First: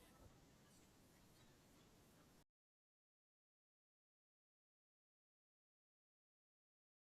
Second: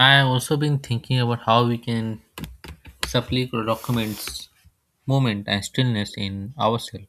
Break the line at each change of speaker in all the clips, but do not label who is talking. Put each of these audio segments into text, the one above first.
I have also been thinking about how we can supply documents, moment, and stillness in ourselves.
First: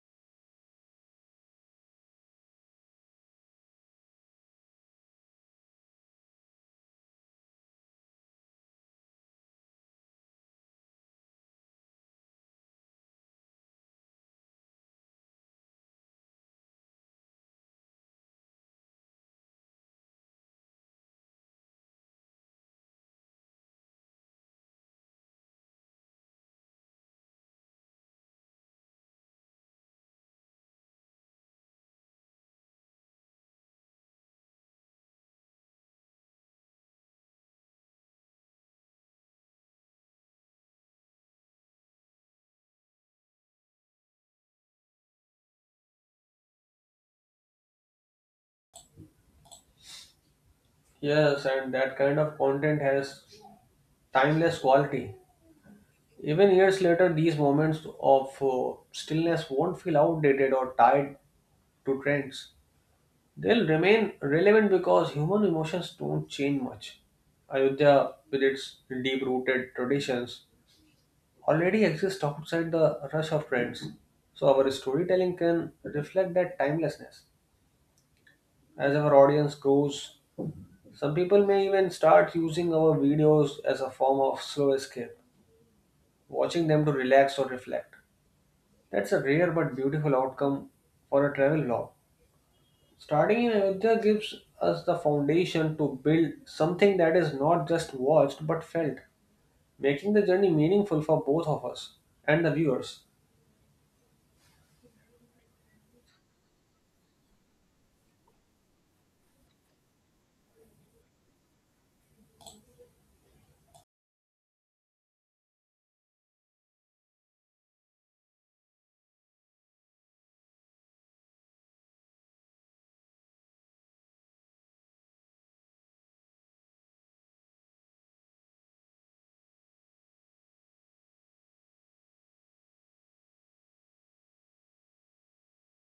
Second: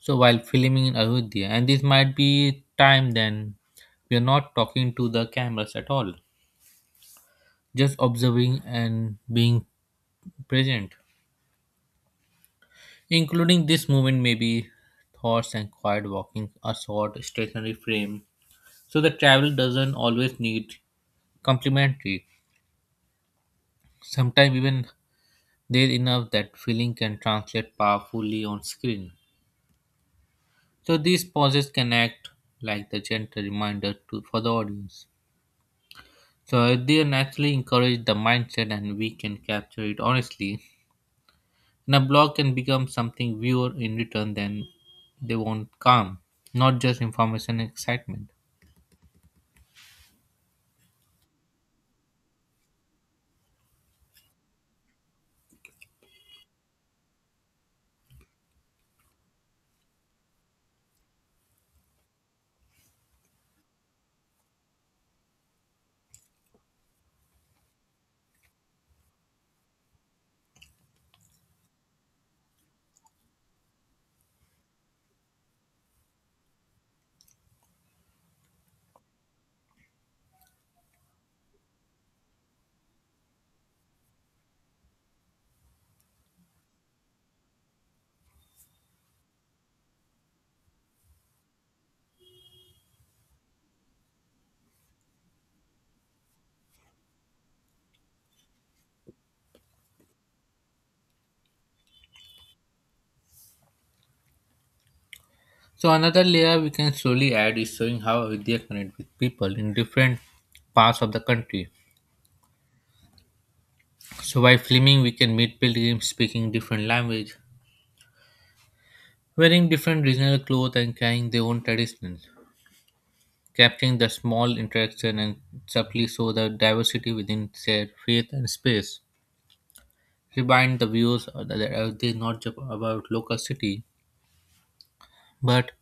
So while filming in Ayodhya, and this might be time then we are not talking to the cameras at all, just observing and being present, including this movement, maybe thoughts and quiet walking, a short stationary frame. So the travel doesn't always need complimentary. Sometimes even there enough that feeling can translate powerfully on screen. So these pauses can act like the gentle reminder to for the audience. So they naturally encourage the mindset and we can capture it honestly. And a blog can become something viewer in return then they want calm, not just information and excitement.
Yes, and that kind of content has timeless quality. Even years later, these moments of stillness won't feel outdated or tied to trends. They'll remain relevant because human emotions don't change much. Ayodhya, with its deep rooted traditions, already exists outside the rush of trends. So, our storytelling can reflect that timelessness. As our audience grows, some people may even start using our videos as a form of slow escape, watching them to relax or reflect. That's a rare but beautiful outcome for a travel log. Starting in Ayodhya gives us the foundation to build something that is not just watched but felt, making the journey meaningful for both of us and the viewers.
So another layer we can slowly add is showing how Vidya connect with people in different parts of the country. So by filming we can meet pilgrims speaking different language, wearing different regional clothes and carrying their own traditions. Capturing the small interaction and subtly show the diversity within their faith and space. Remind the views that are they not just about local city, but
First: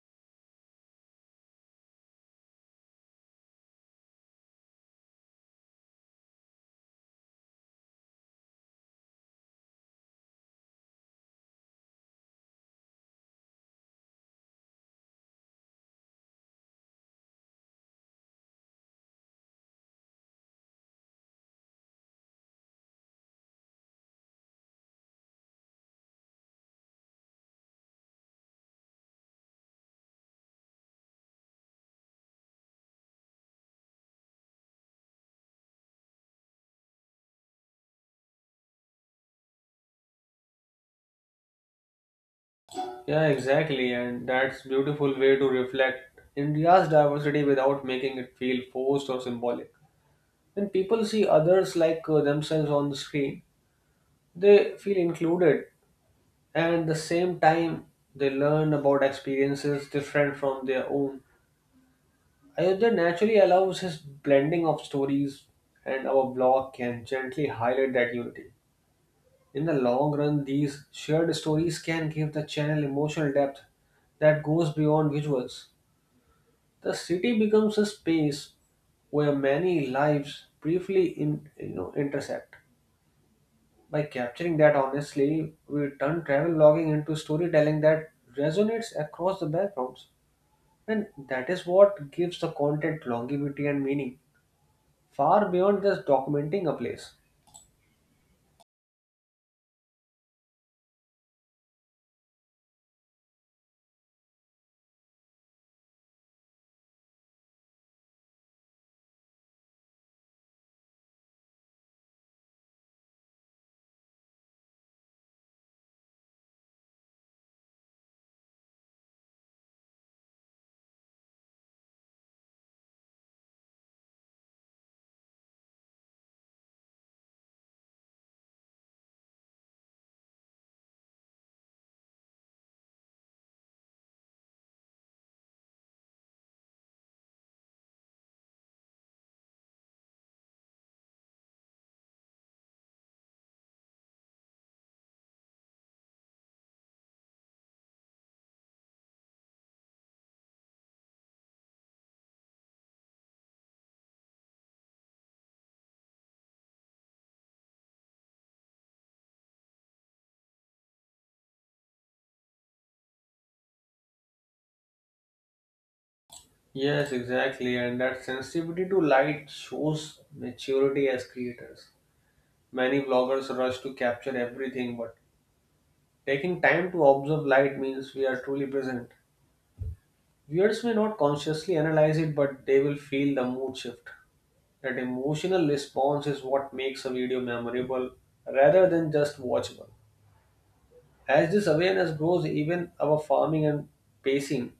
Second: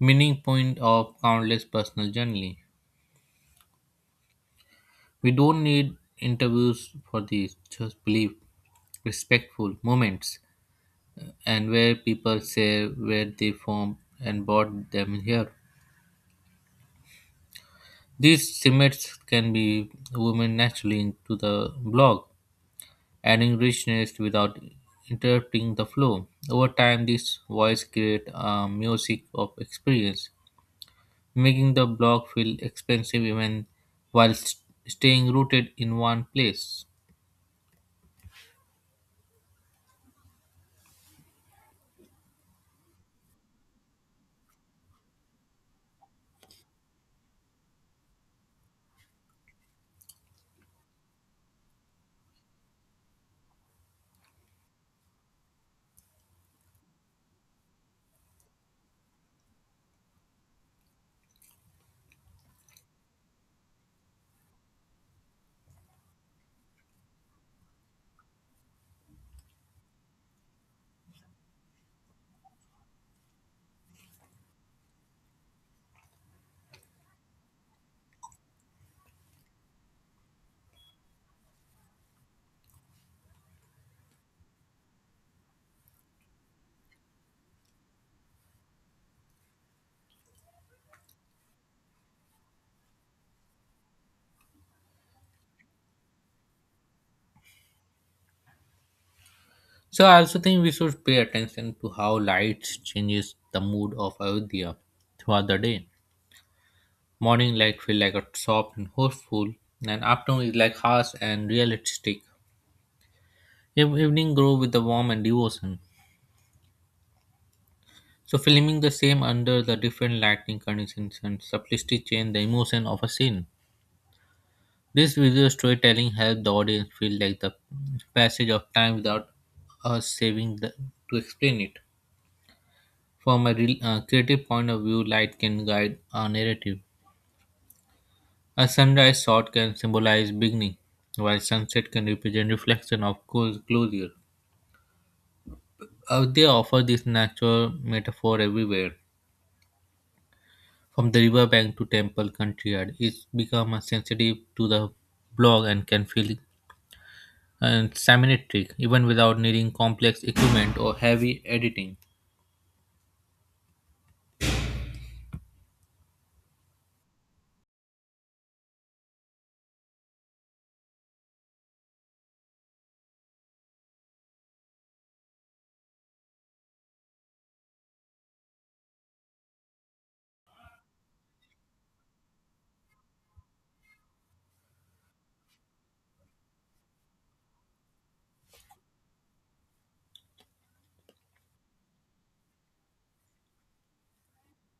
meaning point of countless personal journey. We don't need interviews for these, just believe respectful moments and where people say where they form and brought them here. These cements can be woven naturally into the blog adding richness without interrupting the flow. Over time, these voices create a music of experience, making the block feel expansive even while st- staying rooted in one place.
Yeah, exactly, and that's beautiful way to reflect India's diversity without making it feel forced or symbolic. When people see others like themselves on the screen, they feel included and at the same time they learn about experiences different from their own. Ayodhya naturally allows his blending of stories and our blog can gently highlight that unity. In the long run, these shared stories can give the channel emotional depth that goes beyond visuals. The city becomes a space where many lives briefly intersect. By capturing that honestly, we turn travel logging into storytelling that resonates across the backgrounds. And that is what gives the content longevity and meaning, far beyond just documenting a place.
So I also think we should pay attention to how light changes the mood of Ayodhya throughout the day. Morning light feel like a soft and hopeful, and afternoon is like harsh and realistic. Evening grow with the warmth and devotion. So filming the same under the different lighting conditions and subtly change the emotion of a scene. This visual storytelling helps the audience feel like the passage of time without us saving the, to explain it. From a real, creative point of view, light can guide our narrative. A sunrise shot can symbolize beginning, while sunset can represent reflection of closure. They offer this natural metaphor everywhere. From the riverbank to temple courtyard, it's become a sensitive to the blog and can feel and semantic even without needing complex equipment or heavy editing.
Yes, exactly. And that sensitivity to light shows maturity as creators. Many vloggers rush to capture everything, but taking time to observe light means we are truly present. Viewers may not consciously analyze it, but they will feel the mood shift. That emotional response is what makes a video memorable rather than just watchable. As this awareness grows, even our farming and pacing,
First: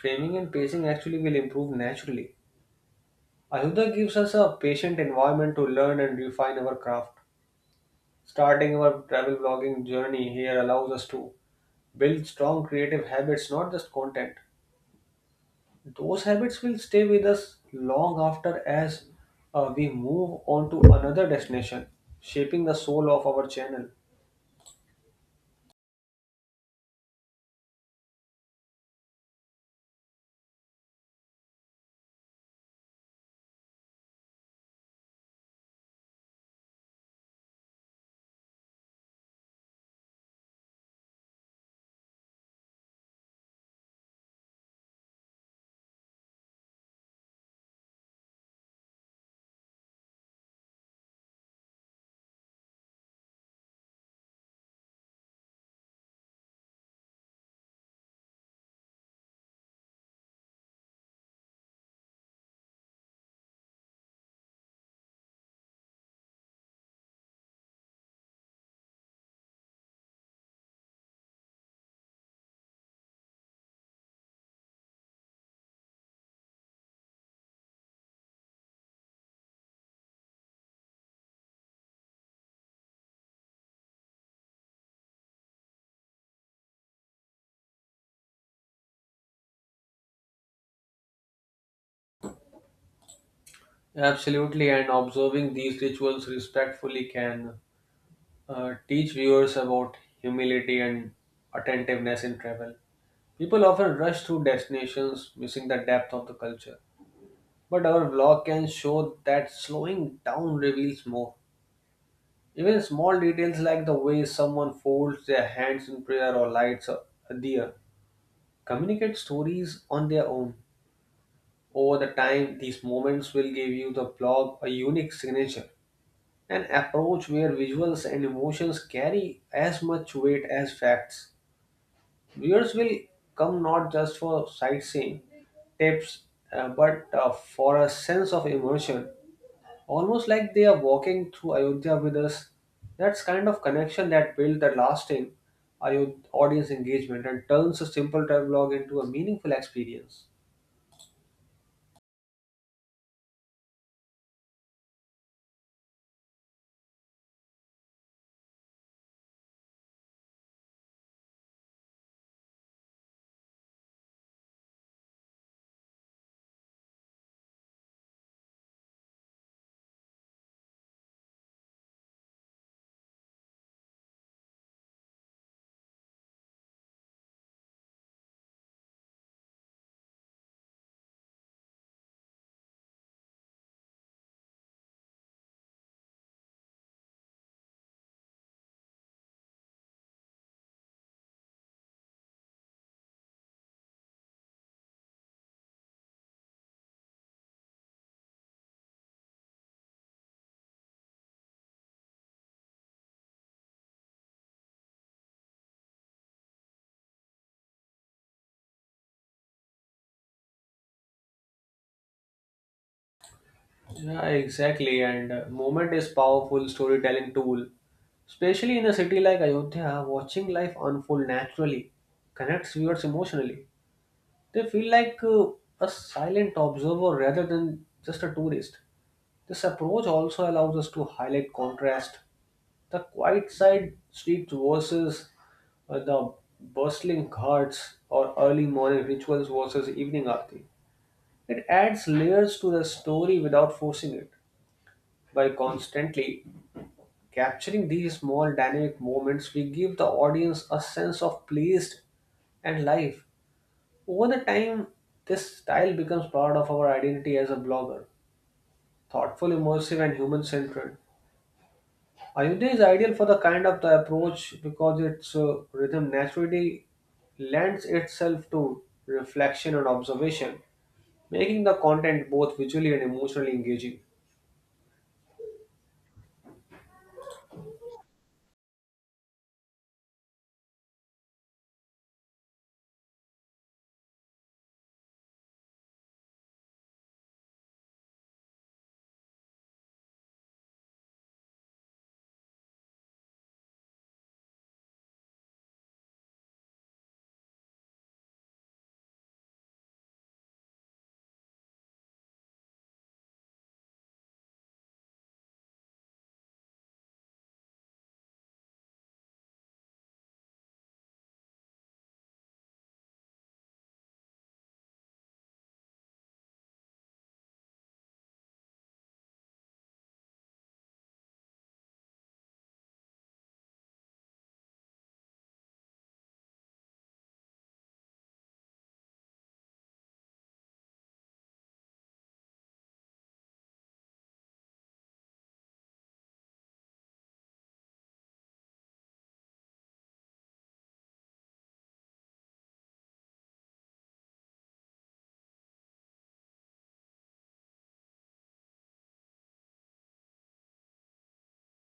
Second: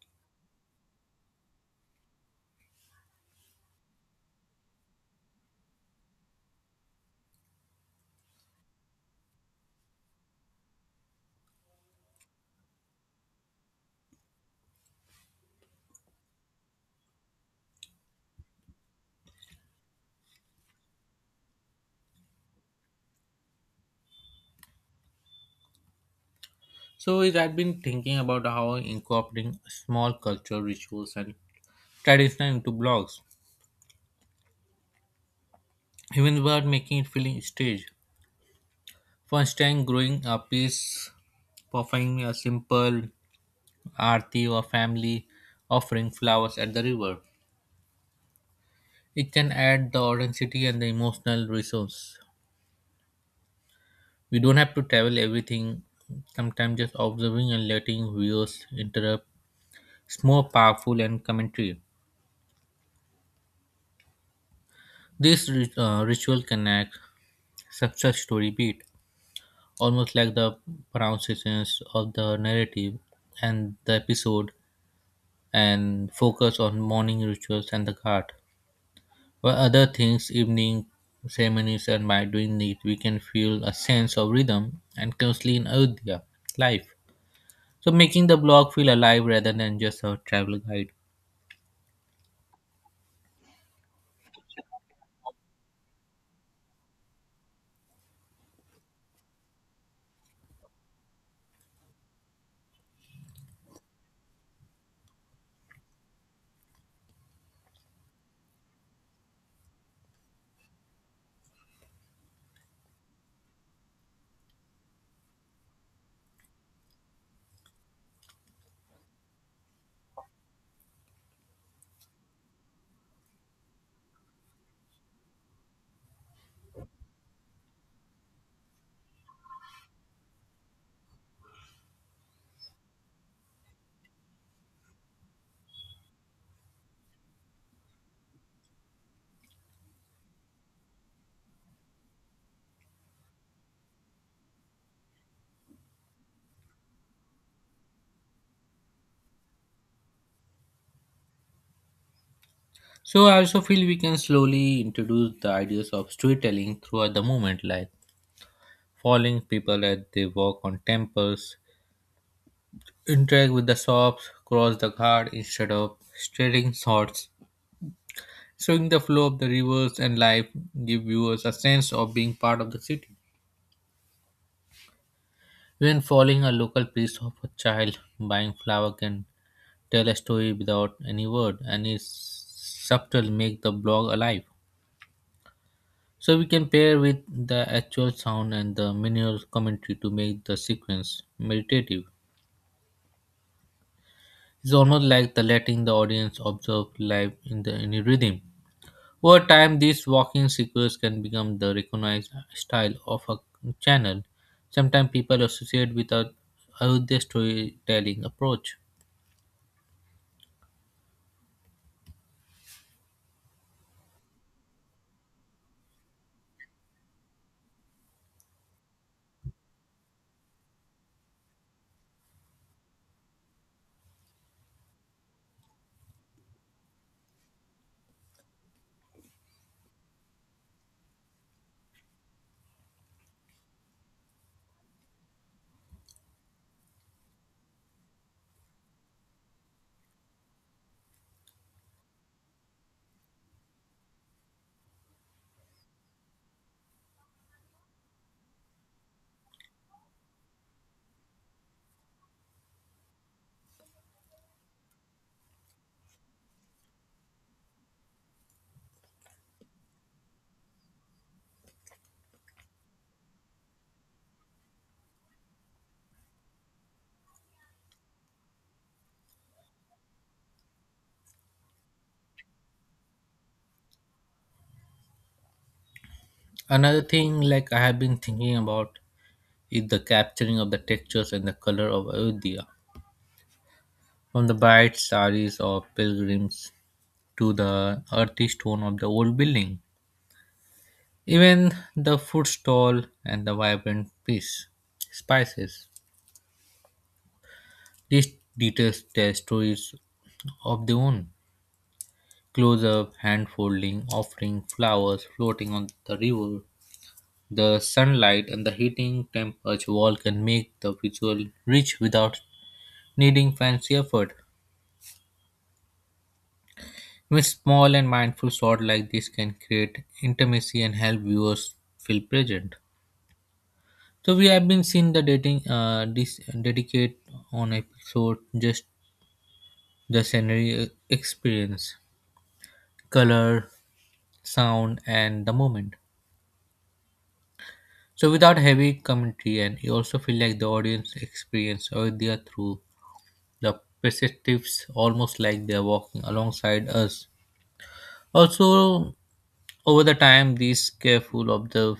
framing and pacing actually will improve naturally. Ayuda gives us a patient environment to learn and refine our craft. Starting our travel vlogging journey here allows us to build strong creative habits, not just content. Those habits will stay with us long after as we move on to another destination, shaping the soul of our channel.
So is I've been thinking about how incorporating small culture rituals and tradition into blogs, even without making it feeling staged. For instance, growing a piece, performing a simple aarti or family offering flowers at the river. It can add the authenticity and the emotional resource. We don't have to travel everything. Sometimes just observing and letting viewers interrupt is more powerful and commentary. This ritual connects success story beat, almost like the pronunciations of the narrative and the episode, and focus on morning rituals and the guard. While other things, evening ceremonies, and by doing it, we can feel a sense of rhythm and closely in Ayodhya life. So making the blog feel alive rather than just a travel guide.
Absolutely, and observing these rituals respectfully can teach viewers about humility and attentiveness in travel. People often rush through destinations, missing the depth of the culture. But our vlog can show that slowing down reveals more. Even small details like the way someone folds their hands in prayer or lights a deer communicate stories on their own. Over the time, these moments will give you the blog a unique signature, an approach where visuals and emotions carry as much weight as facts. Viewers will come not just for sightseeing tips, but for a sense of immersion, almost like they are walking through Ayodhya with us. That's kind of connection that builds the lasting audience engagement and turns a simple travelogue into a meaningful experience.
So I also feel we can slowly introduce the ideas of storytelling throughout the movement, like following people as they walk on temples, interact with the shops, cross the guard instead of staring shots, showing the flow of the rivers and life give viewers a sense of being part of the city. Even following a local piece of a child buying flower can tell a story without any word and is subtle make the blog alive. So we can pair with the actual sound and the minimal commentary to make the sequence meditative. It's almost like the letting the audience observe life in the in a rhythm. Over time, these walking sequence can become the recognized style of a channel. Sometimes people associate with a Ayodhya storytelling approach.
Yeah, exactly. And movement is powerful storytelling tool, especially in a city like Ayodhya. Watching life unfold naturally connects viewers emotionally. They feel like a silent observer rather than just a tourist. This approach also allows us to highlight contrast: the quiet side streets versus the bustling ghats or early morning rituals versus evening aarti. It adds layers to the story without forcing it. By constantly capturing these small dynamic moments, we give the audience a sense of place and life. Over the time, this style becomes part of our identity as a blogger. Thoughtful, immersive, and human centered. Ayodhya is ideal for the kind of the approach because its rhythm naturally lends itself to reflection and observation, making the content both visually and emotionally engaging.
Another thing like I have been thinking about is the capturing of the textures and the color of Ayodhya. From the bright saris of pilgrims to the earthy stone of the old building. Even the food stall and the vibrant fish, spices. These details tell stories of their own. Close up, hand folding, offering flowers floating on the river. The sunlight and the heating temperature wall can make the visual rich without needing fancy effort. With small and mindful shot like this can create intimacy and help viewers feel present. So we have been seen the dating this dedicate on episode just the scenery experience, color, sound and the moment. So without heavy commentary and you also feel like the audience experience or they are through the perspectives almost like they are walking alongside us. Also over the time this careful of the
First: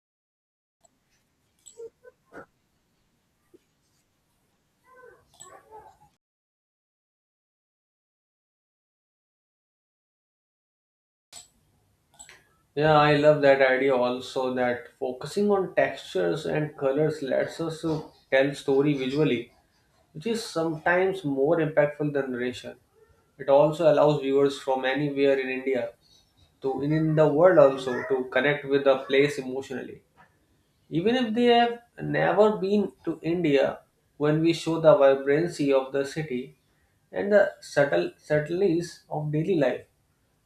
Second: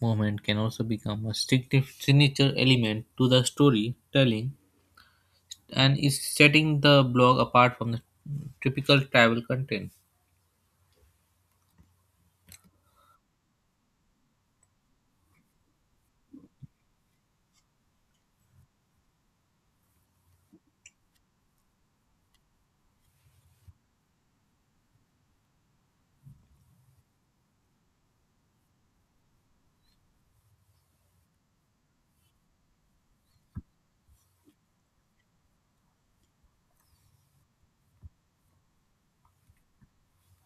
moment can also become a signature element to the storytelling and is setting the blog apart from the typical travel content.
Yeah, I love that idea also that focusing on textures and colors lets us to tell story visually, which is sometimes more impactful than narration. It also allows viewers from anywhere in India to in the world also to connect with the place emotionally. Even if they have never been to India, when we show the vibrancy of the city and the subtleties of daily life,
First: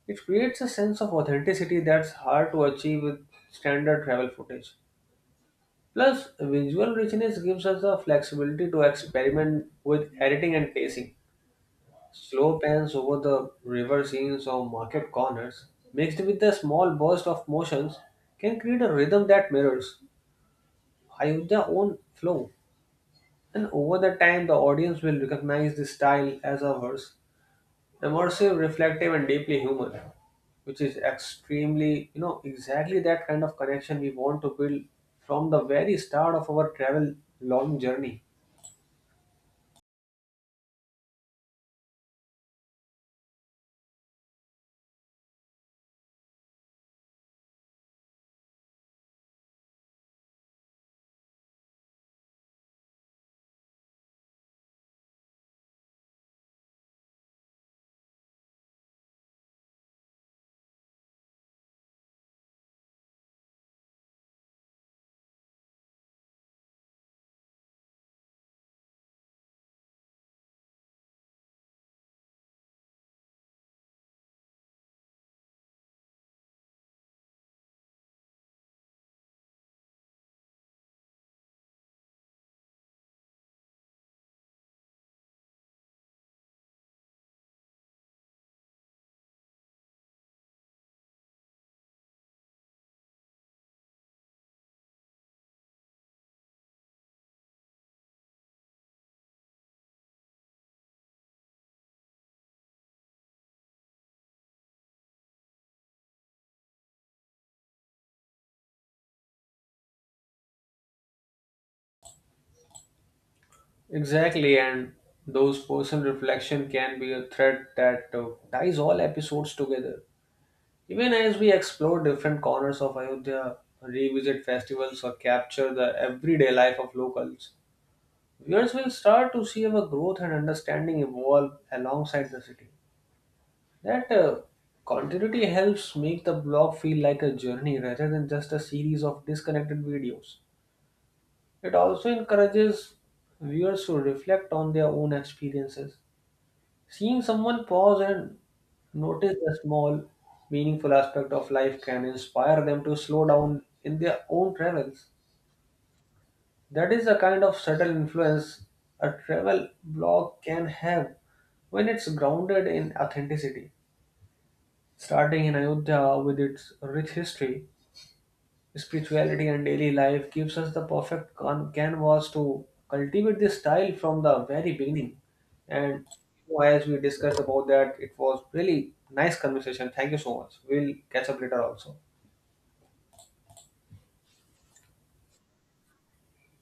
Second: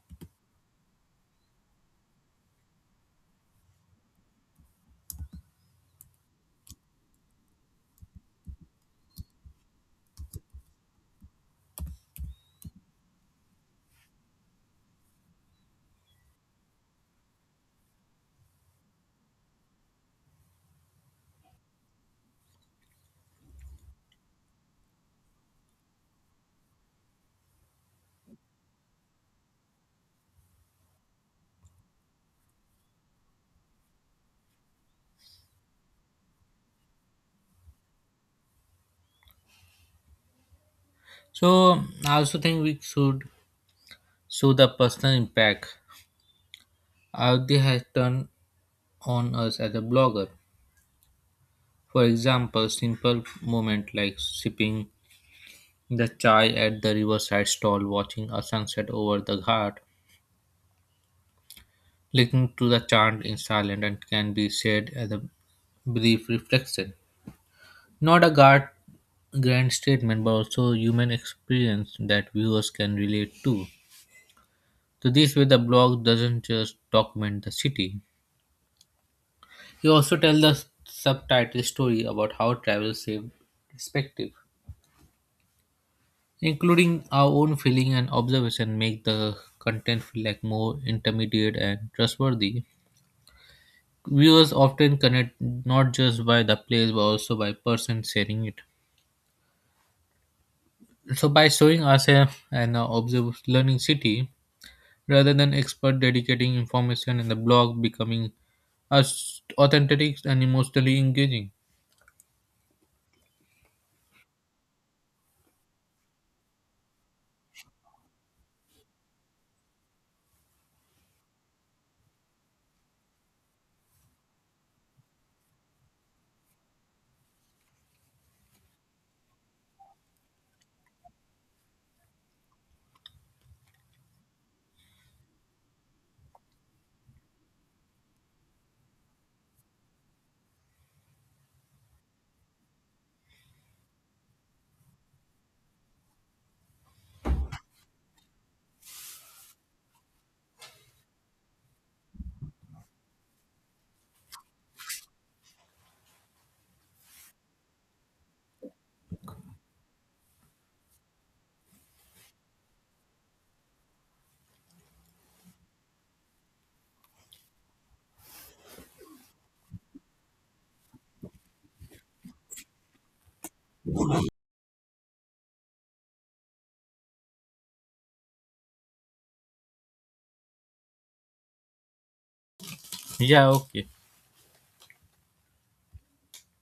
it creates a sense of authenticity that's hard to achieve with standard travel footage. Plus, visual richness gives us the flexibility to experiment with editing and pacing. Slow pans over the river scenes or market corners, mixed with the small burst of motions, can create a rhythm that mirrors Ayodhya's own flow. And over the time, the audience will recognize this style as ours immersive, reflective, and deeply human, which is extremely, exactly that kind of connection we want to build from the very start of our travel long journey.
So I also think we should show the personal impact Avdi has done on us as a blogger. For example, simple moment like sipping the chai at the riverside stall, watching a sunset over the ghat, listening to the chant in silence, and can be said as a brief reflection. Not a guard, grand statement, but also human experience that viewers can relate to. So this way the blog doesn't just document the city. He also tells the subtitle story about how travel saved perspective. Including our own feeling and observation make the content feel like more intermediate and trustworthy. Viewers often connect not just by the place but also by person sharing it. So by showing ourselves and our observed learning city, rather than expert dedicating information and the blog becoming as authentic and emotionally engaging.
Exactly, and those personal reflection can be a thread that ties all episodes together. Even as we explore different corners of Ayodhya, revisit festivals, or capture the everyday life of locals, viewers will start to see our growth and understanding evolve alongside the city. That continuity helps make the blog feel like a journey rather than just a series of disconnected videos. It also encourages viewers to reflect on their own experiences. Seeing someone pause and notice a small, meaningful aspect of life can inspire them to slow down in their own travels. That is the kind of subtle influence a travel blog can have when it's grounded in authenticity. Starting in Ayodhya with its rich history, spirituality, and daily life gives us the perfect canvas to cultivate this style from the very beginning. And as we discussed about that, it was really nice conversation. Thank you so much. We'll catch up later also.
Yeah, okay.